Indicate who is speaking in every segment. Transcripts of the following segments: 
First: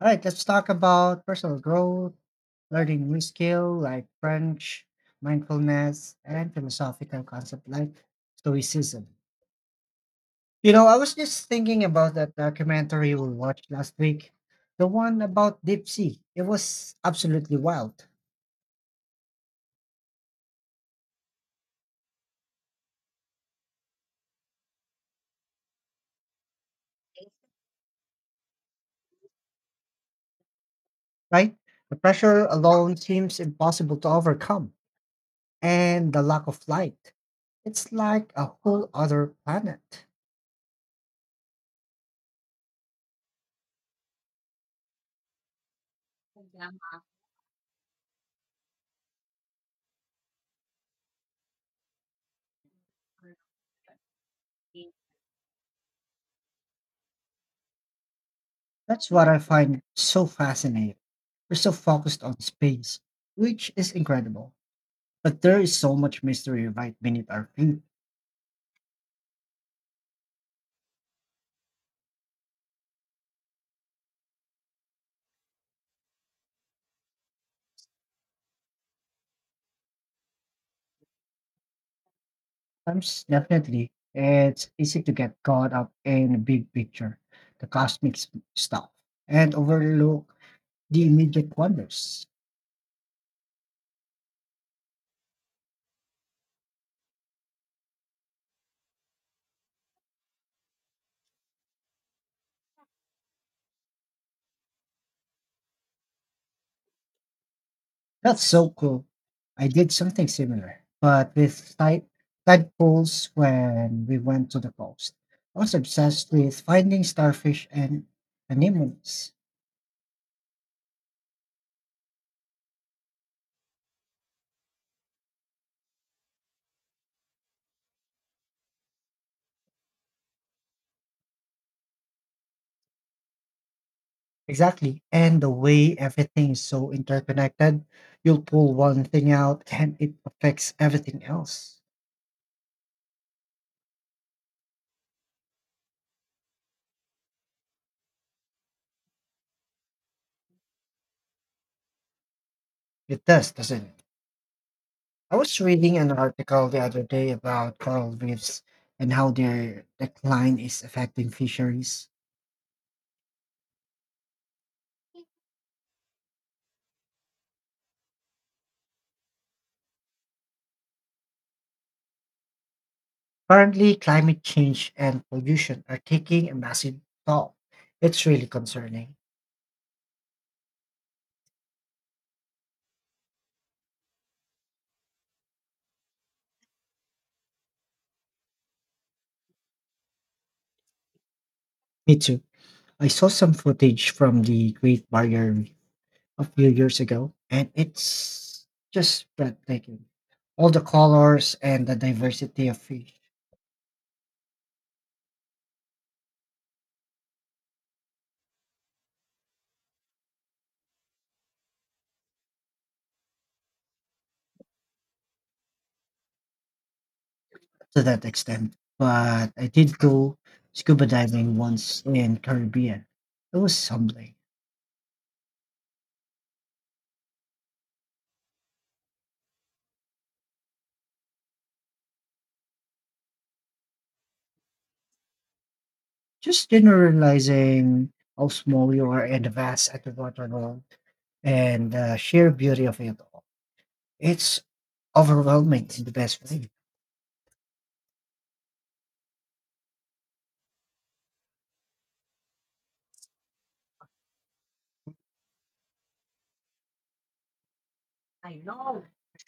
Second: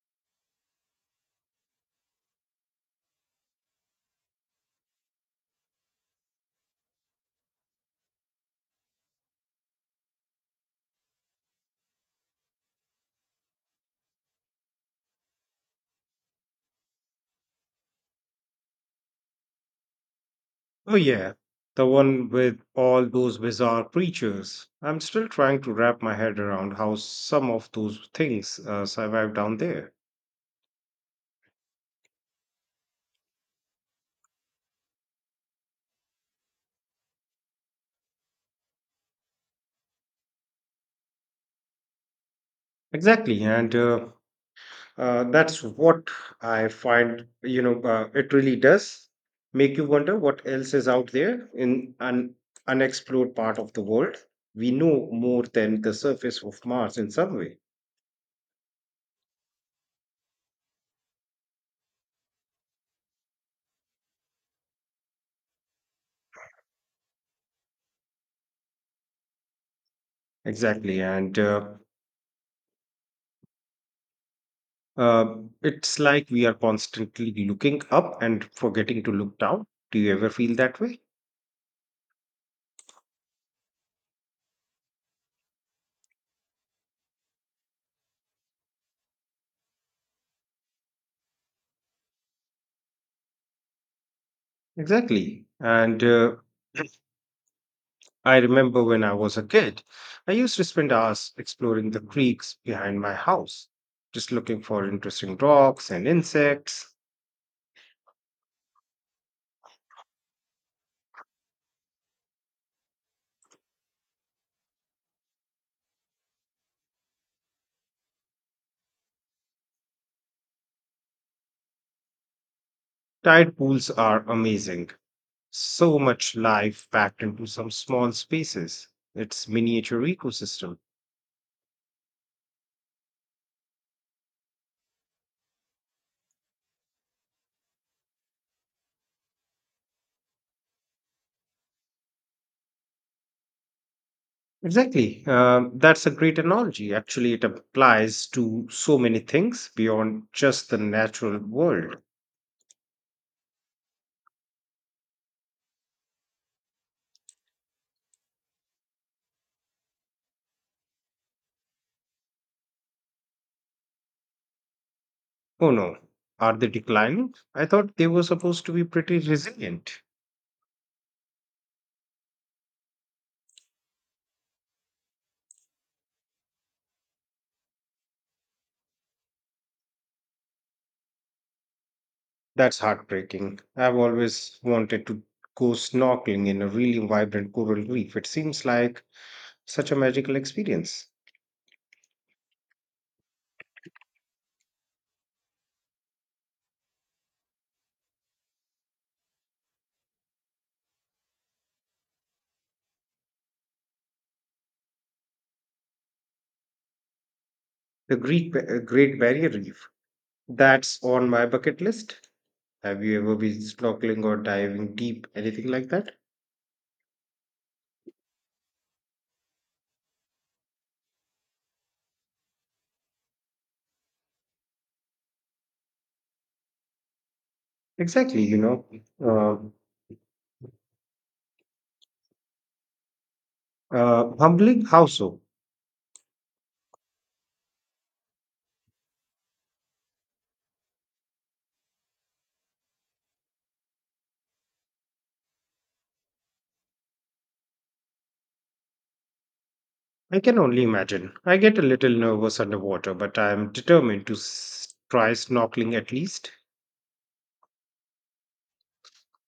Speaker 1: All right, let's talk about personal growth, learning new skill like French, mindfulness, and philosophical concept like Stoicism. You know, I was just thinking about that documentary we watched last week, the one about deep sea. It was absolutely wild,
Speaker 2: Oh, yeah, the one with all those bizarre creatures. I'm still trying to wrap my head around how some of those things survive down there.
Speaker 1: right? The pressure alone seems impossible to overcome, and the lack of light. It's like a whole other planet.
Speaker 2: Exactly, and that's what I find, it really does make you wonder what else is out there in an unexplored part of the world. We know more than the surface of Mars in some way.
Speaker 1: That's what I find so fascinating. We're so focused on space, which is incredible. But there is so much mystery right beneath our feet.
Speaker 2: Exactly, and Uh, it's like we are constantly looking up and forgetting to look down. Do you ever feel that way?
Speaker 1: Sometimes, definitely, it's easy to get caught up in the big picture, the stuff, and overlook the immediate wonders.
Speaker 2: Exactly. And I remember when I was a kid, I used to spend hours exploring the creeks behind my house, just looking for interesting rocks and insects.
Speaker 1: That's so cool. I did something similar, but with tide pools when we went to the coast. I was obsessed with finding starfish and anemones.
Speaker 2: Tide pools are amazing. So much life packed into some small spaces. It's miniature ecosystem.
Speaker 1: Exactly. And the way everything is so interconnected, you'll pull one thing out and it affects everything else.
Speaker 2: Exactly. That's a great analogy. Actually, it applies to so many things beyond just the natural world.
Speaker 1: It does, doesn't it? I was reading an article the other day about coral reefs and how their decline is affecting fisheries.
Speaker 2: Oh no, are they declining? I thought they were supposed to be pretty resilient.
Speaker 1: Currently, climate change and pollution are taking a massive toll. It's really concerning.
Speaker 2: That's heartbreaking. I've always wanted to go snorkeling in a really vibrant coral reef. It seems like such a magical experience.
Speaker 1: Me too. I saw some footage from the Great Barrier Reef a few years ago, and it's just breathtaking. All the colors and the diversity of fish
Speaker 2: The Great Barrier Reef. That's on my bucket list. Have you ever been snorkeling or diving deep, anything like that?
Speaker 1: to that extent. But I did go scuba diving once in Caribbean. It was humbling.
Speaker 2: Exactly, humbling. How so?
Speaker 1: Just generalizing how small you are and the vast underwater world and the sheer beauty of it all. It's overwhelming in the best way.
Speaker 2: I can only imagine. I get a little nervous underwater, but I am determined to try snorkeling at least.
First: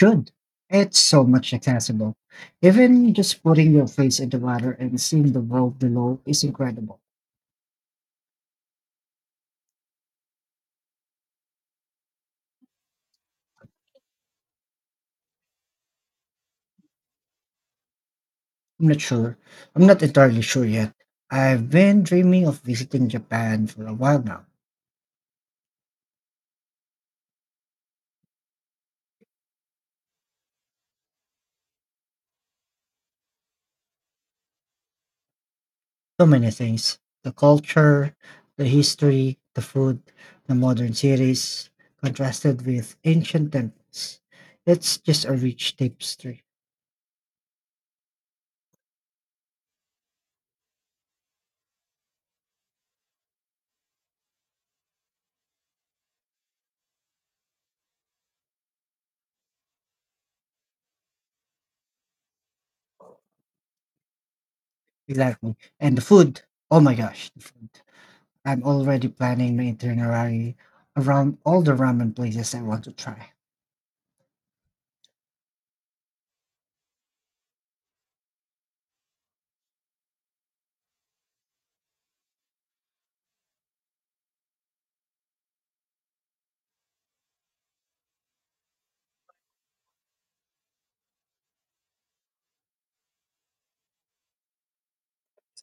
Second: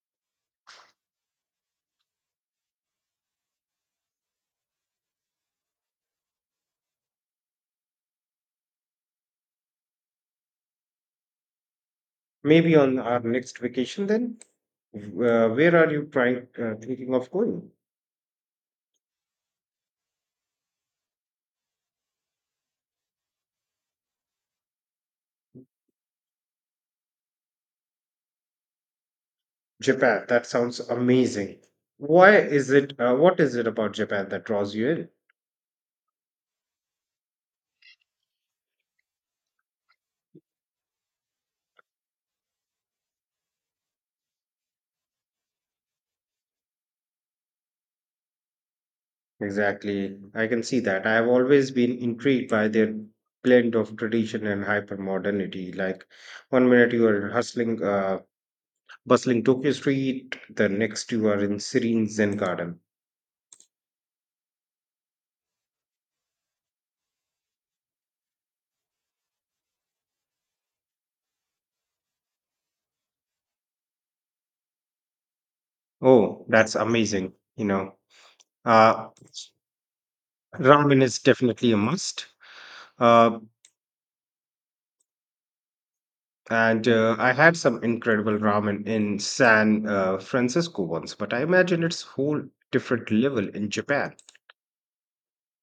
Speaker 1: Should. It's so much accessible. Even just putting your face in the water and seeing the world below is incredible.
Speaker 2: Maybe on our next vacation then? Where are you thinking of going?
Speaker 1: I'm not sure. I'm not entirely sure yet. I've been dreaming of visiting Japan for a while now.
Speaker 2: Japan. That sounds amazing. What is it about Japan that draws you in?
Speaker 1: So many things. The culture, the history, the food, the modern cities, contrasted with ancient temples. It's just a rich tapestry.
Speaker 2: Exactly. I can see that. I have always been intrigued by their blend of tradition and hyper modernity. Like one minute you are bustling Tokyo street, the next you are in serene Zen garden.
Speaker 1: Exactly. And the food. Oh my gosh, the food. I'm already planning my itinerary around all the ramen places I want to try.
Speaker 2: Oh, that's amazing. Uh, Ramen is definitely a must. Uh, And I had some incredible ramen in San Francisco once, but I imagine it's whole different level in Japan.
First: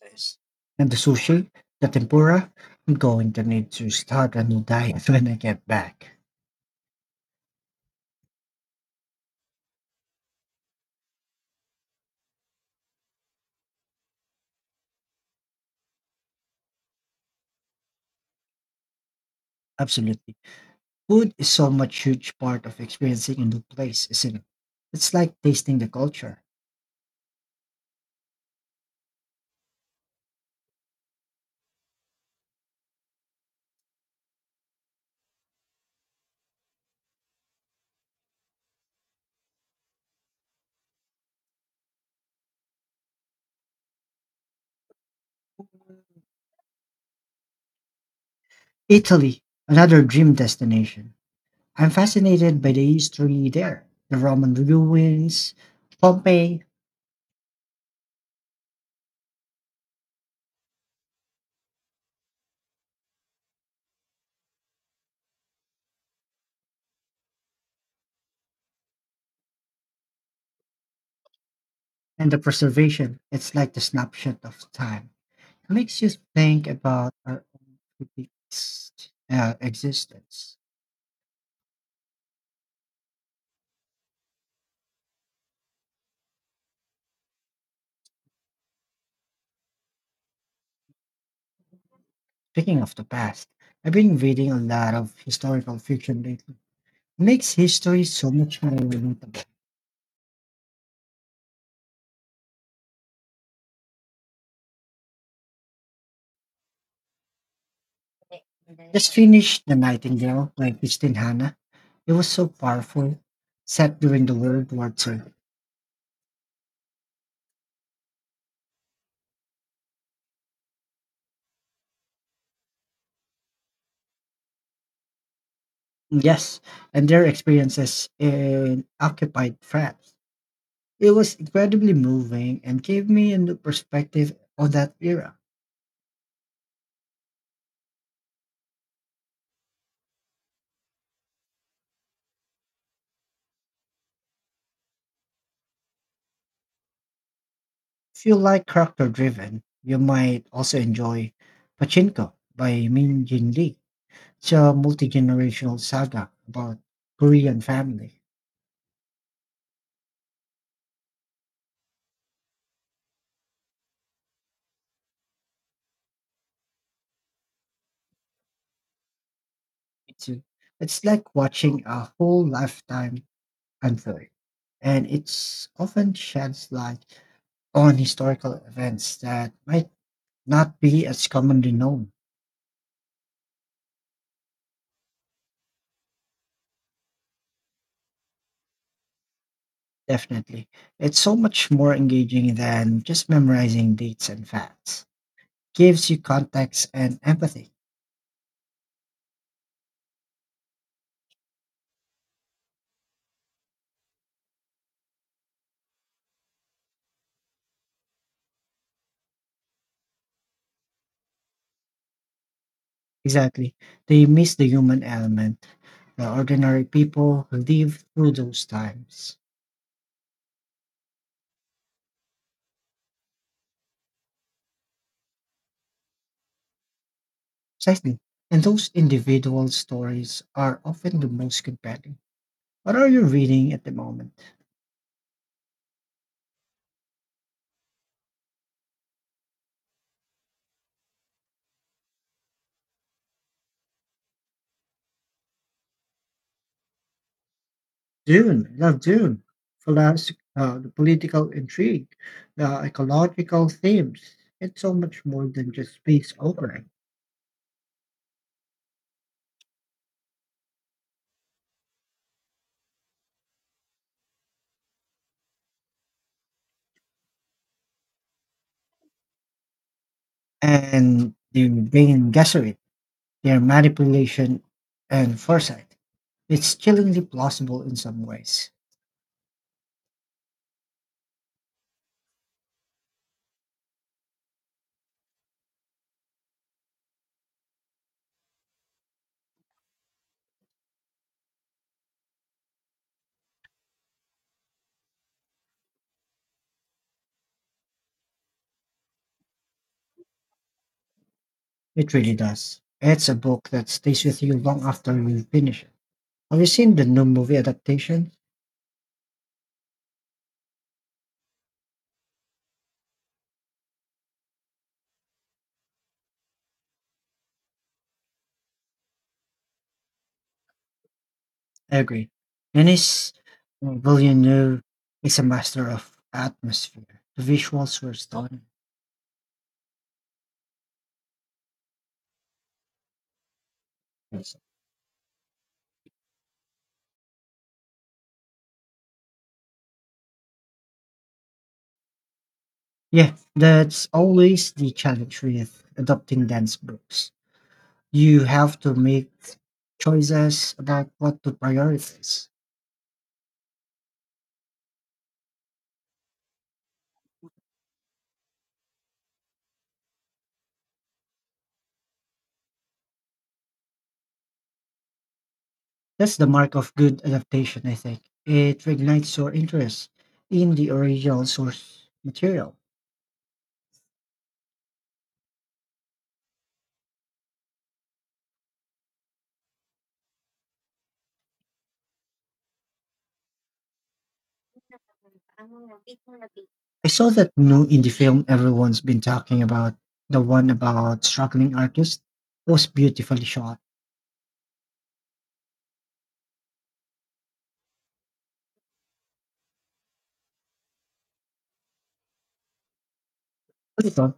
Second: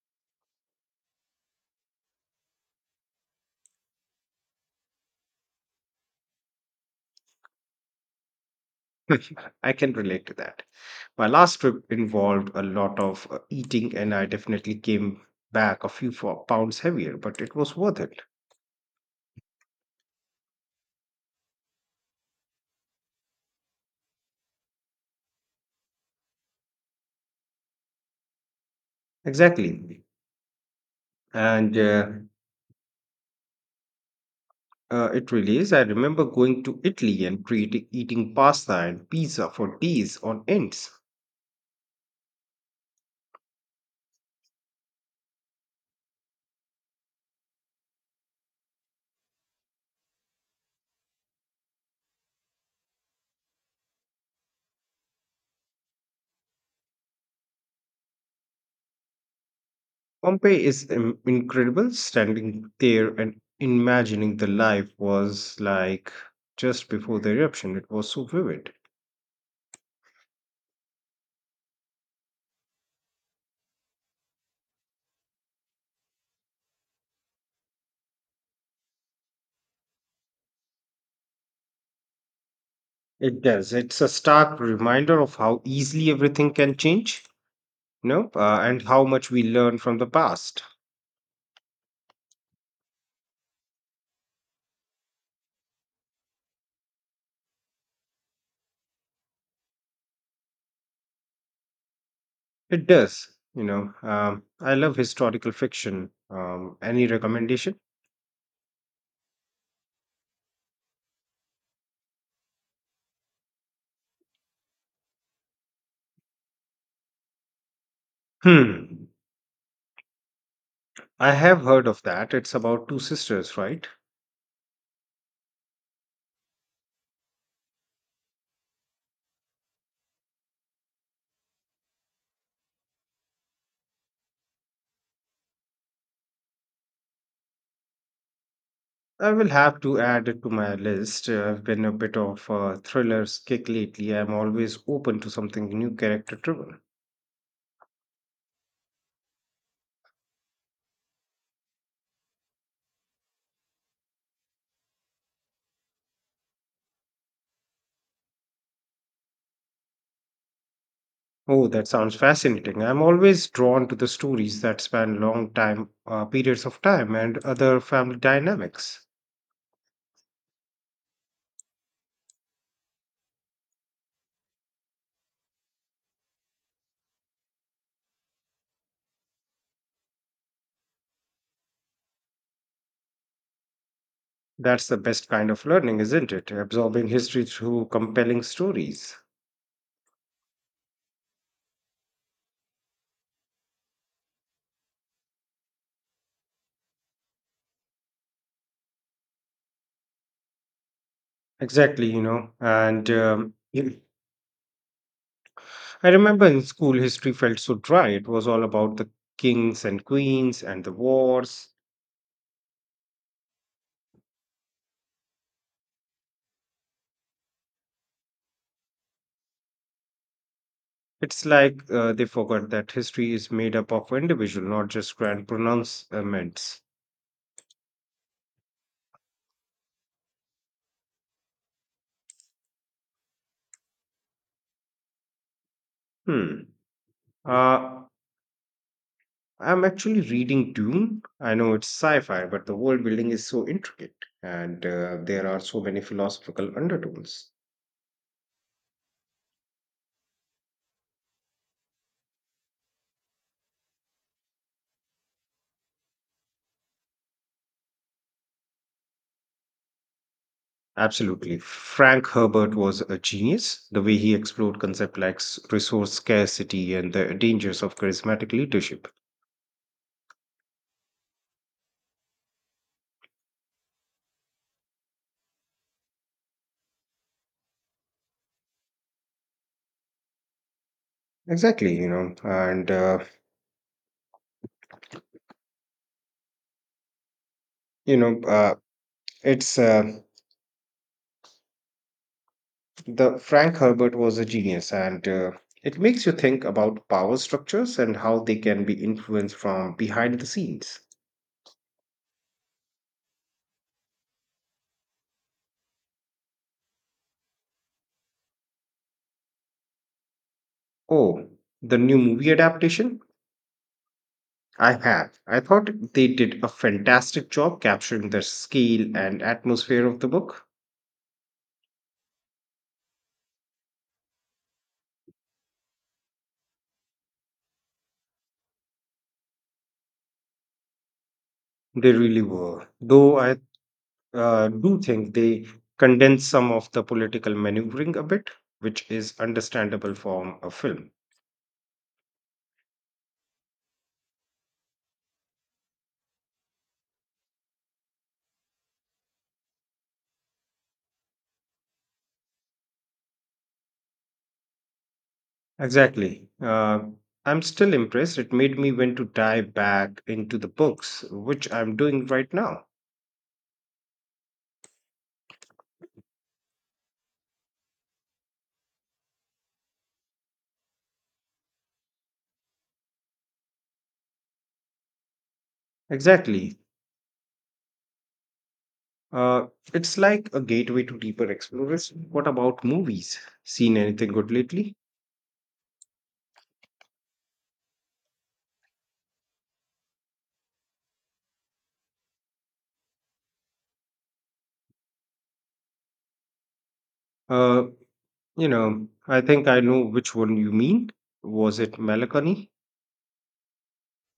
Speaker 1: Nice. And the sushi, the tempura, I'm going to need to start a new diet when I get back.
Speaker 2: I can relate to that. My last trip involved a lot of eating, and I definitely came back a few pounds heavier, but it was worth it.
Speaker 1: Absolutely. Food is so much huge part of experiencing a new place, isn't it? It's like tasting the culture.
Speaker 2: Exactly. And It really is. I remember going to Italy and creating, eating pasta and pizza for days on ends.
Speaker 1: Italy, another dream destination. I'm fascinated by the history there. The Roman ruins, Pompeii.
Speaker 2: Pompeii is incredible standing there and imagining the life was like just before the eruption. It was so vivid.
Speaker 1: And the preservation. It's like the snapshot of time. Makes you think about our own fixed existence.
Speaker 2: It does. It's a stark reminder of how easily everything can change, and how much we learn from the past.
Speaker 1: Speaking of the past, I've been reading a lot of historical fiction lately. Makes history so much more relatable.
Speaker 2: It does, you know. I love historical fiction. Any recommendation?
Speaker 1: Just finished The Nightingale by Christine Hanna. It was so powerful, set during the World War II.
Speaker 2: Hmm. I have heard of that. It's about two sisters, right?
Speaker 1: Yes, and their experiences in occupied France. It was incredibly moving and gave me a new perspective on that era.
Speaker 2: I will have to add it to my list. I've been a bit of a thriller kick lately. I'm always open to something new character driven.
Speaker 1: If you like character driven, you might also enjoy Pachinko by Min Jin Lee. It's a multi generational saga about Korean family.
Speaker 2: Oh, that sounds fascinating. I'm always drawn to the stories that span long time periods of time and other family dynamics.
Speaker 1: It's, a- it's like watching a whole lifetime unfold, and it's often sheds light on historical events that might not be as commonly known.
Speaker 2: That's the best kind of learning, isn't it? Absorbing history through compelling stories.
Speaker 1: Definitely. It's so much more engaging than just memorizing dates and facts. Gives you context and empathy.
Speaker 2: Exactly, I remember in school history felt so dry. It was all about the kings and queens and the wars.
Speaker 1: Exactly. They miss the human element. The ordinary people who live through those times.
Speaker 2: It's like they forgot that history is made up of individual, not just grand pronouncements.
Speaker 1: Precisely. And those individual stories are often the most compelling. What are you reading at the moment?
Speaker 2: Hmm. Uh, I'm actually reading Dune. I know it's sci-fi, but the world building is so intricate, and there are so many philosophical undertones.
Speaker 1: Dune. I love Dune. The political intrigue, the ecological themes. It's so much more than just space opera.
Speaker 2: Absolutely. Frank Herbert was a genius. The way he explored concepts like resource scarcity and the dangers of charismatic leadership.
Speaker 1: And the main Gesserit, their manipulation and foresight. It's chillingly plausible in some ways.
Speaker 2: Exactly, you know, and you know, it's the Frank Herbert was a genius, and it makes you think about power structures and how they can be influenced from behind the scenes.
Speaker 1: It really does. It's a book that stays with you long after you finish it. Have you seen the new movie adaptation?
Speaker 2: Oh, the new movie adaptation? I have. I thought they did a fantastic job capturing the scale and atmosphere of the book.
Speaker 1: I agree. Denis Villeneuve is a master of atmosphere. The visuals were stunning.
Speaker 2: They really were. Though I do think they condensed some of the political maneuvering a bit, which is understandable from a film.
Speaker 1: Yeah, that's always the challenge with adopting dense books. You have to make choices about what to prioritize.
Speaker 2: Exactly. I'm still impressed. It made me want to dive back into the books, which I'm doing right now.
Speaker 1: That's the mark of good adaptation, I think. It reignites your interest in the original source material.
Speaker 2: Exactly. Uh, it's like a gateway to deeper exploration. What about movies? Seen anything good lately?
Speaker 1: I saw that new indie film everyone's been talking about, the one about struggling artists, was beautifully shot.
Speaker 2: Uh, you know, I think I know which one you mean. Was it Melancholy?
Speaker 1: Little,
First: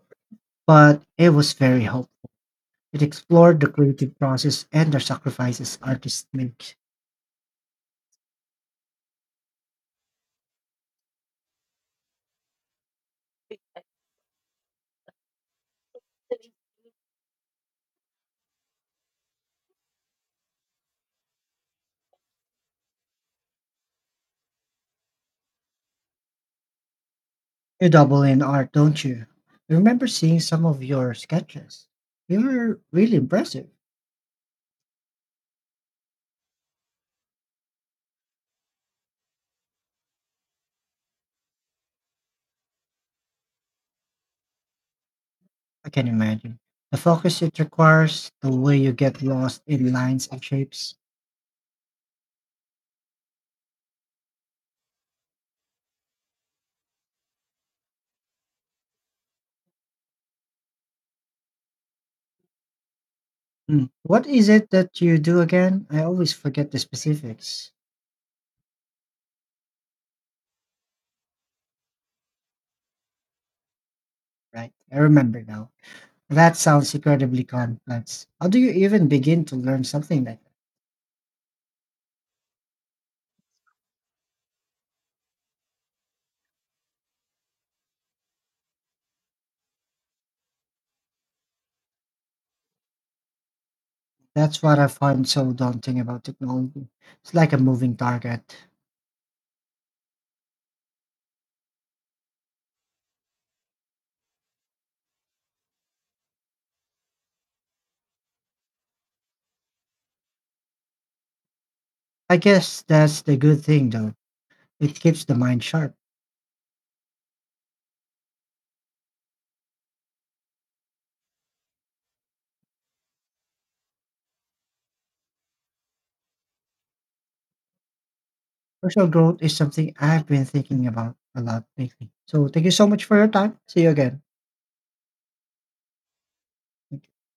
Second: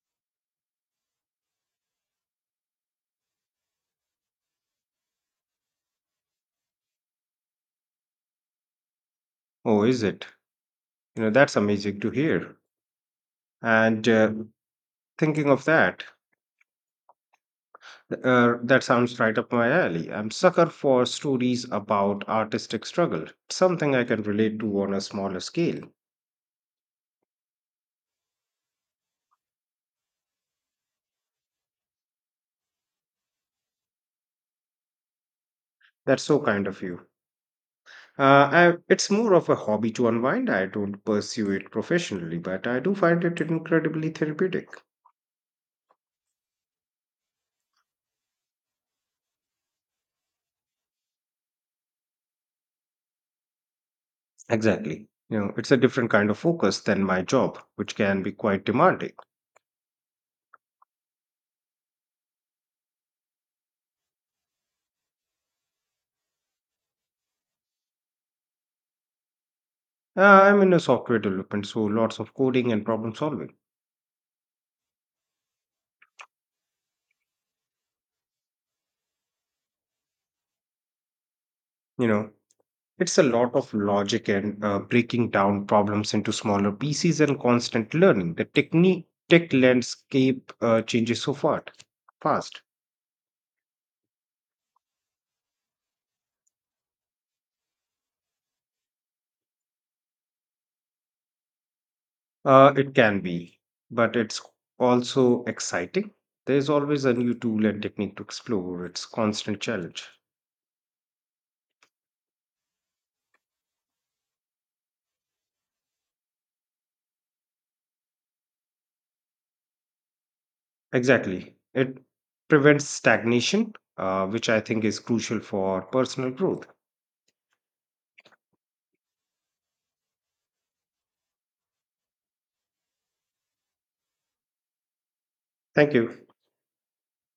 Speaker 1: but it was very helpful. It explored the creative process and the sacrifices artists make.
Speaker 2: Oh, is it? You know, that's amazing to hear. And thinking of that, That sounds right up my alley. I'm sucker for stories about artistic struggle. It's something I can relate to on a smaller scale.
Speaker 1: You double in art, don't you? I remember seeing some of your sketches. They were really impressive.
Speaker 2: That's so kind of you. It's more of a hobby to unwind. I don't pursue it professionally, but I do find it incredibly therapeutic.
Speaker 1: I can imagine. The focus it requires, the way you get lost in lines and shapes.
Speaker 2: Exactly. You know, it's a different kind of focus than my job, which can be quite demanding.
Speaker 1: Mm. What is it that you do again? I always forget the specifics.
Speaker 2: I'm in a software development, so lots of coding and problem solving.
Speaker 1: Right, I remember now. That sounds incredibly complex. How do you even begin to learn something like that?
Speaker 2: You know, it's a lot of logic and breaking down problems into smaller pieces and constant learning. The tech landscape changes so fast.
Speaker 1: That's what I find so daunting about technology. It's like a moving target.
Speaker 2: It can be, but it's also exciting. There's always a new tool and technique to explore. It's constant challenge.
Speaker 1: I guess that's the good thing, though. It keeps the mind sharp.
Speaker 2: Exactly. It prevents stagnation, which I think is crucial for personal growth.
Speaker 1: Personal growth is something I've been thinking about a lot lately. So thank you so much for your time. See you again.
Speaker 2: Thank you.
Speaker 1: Thank you.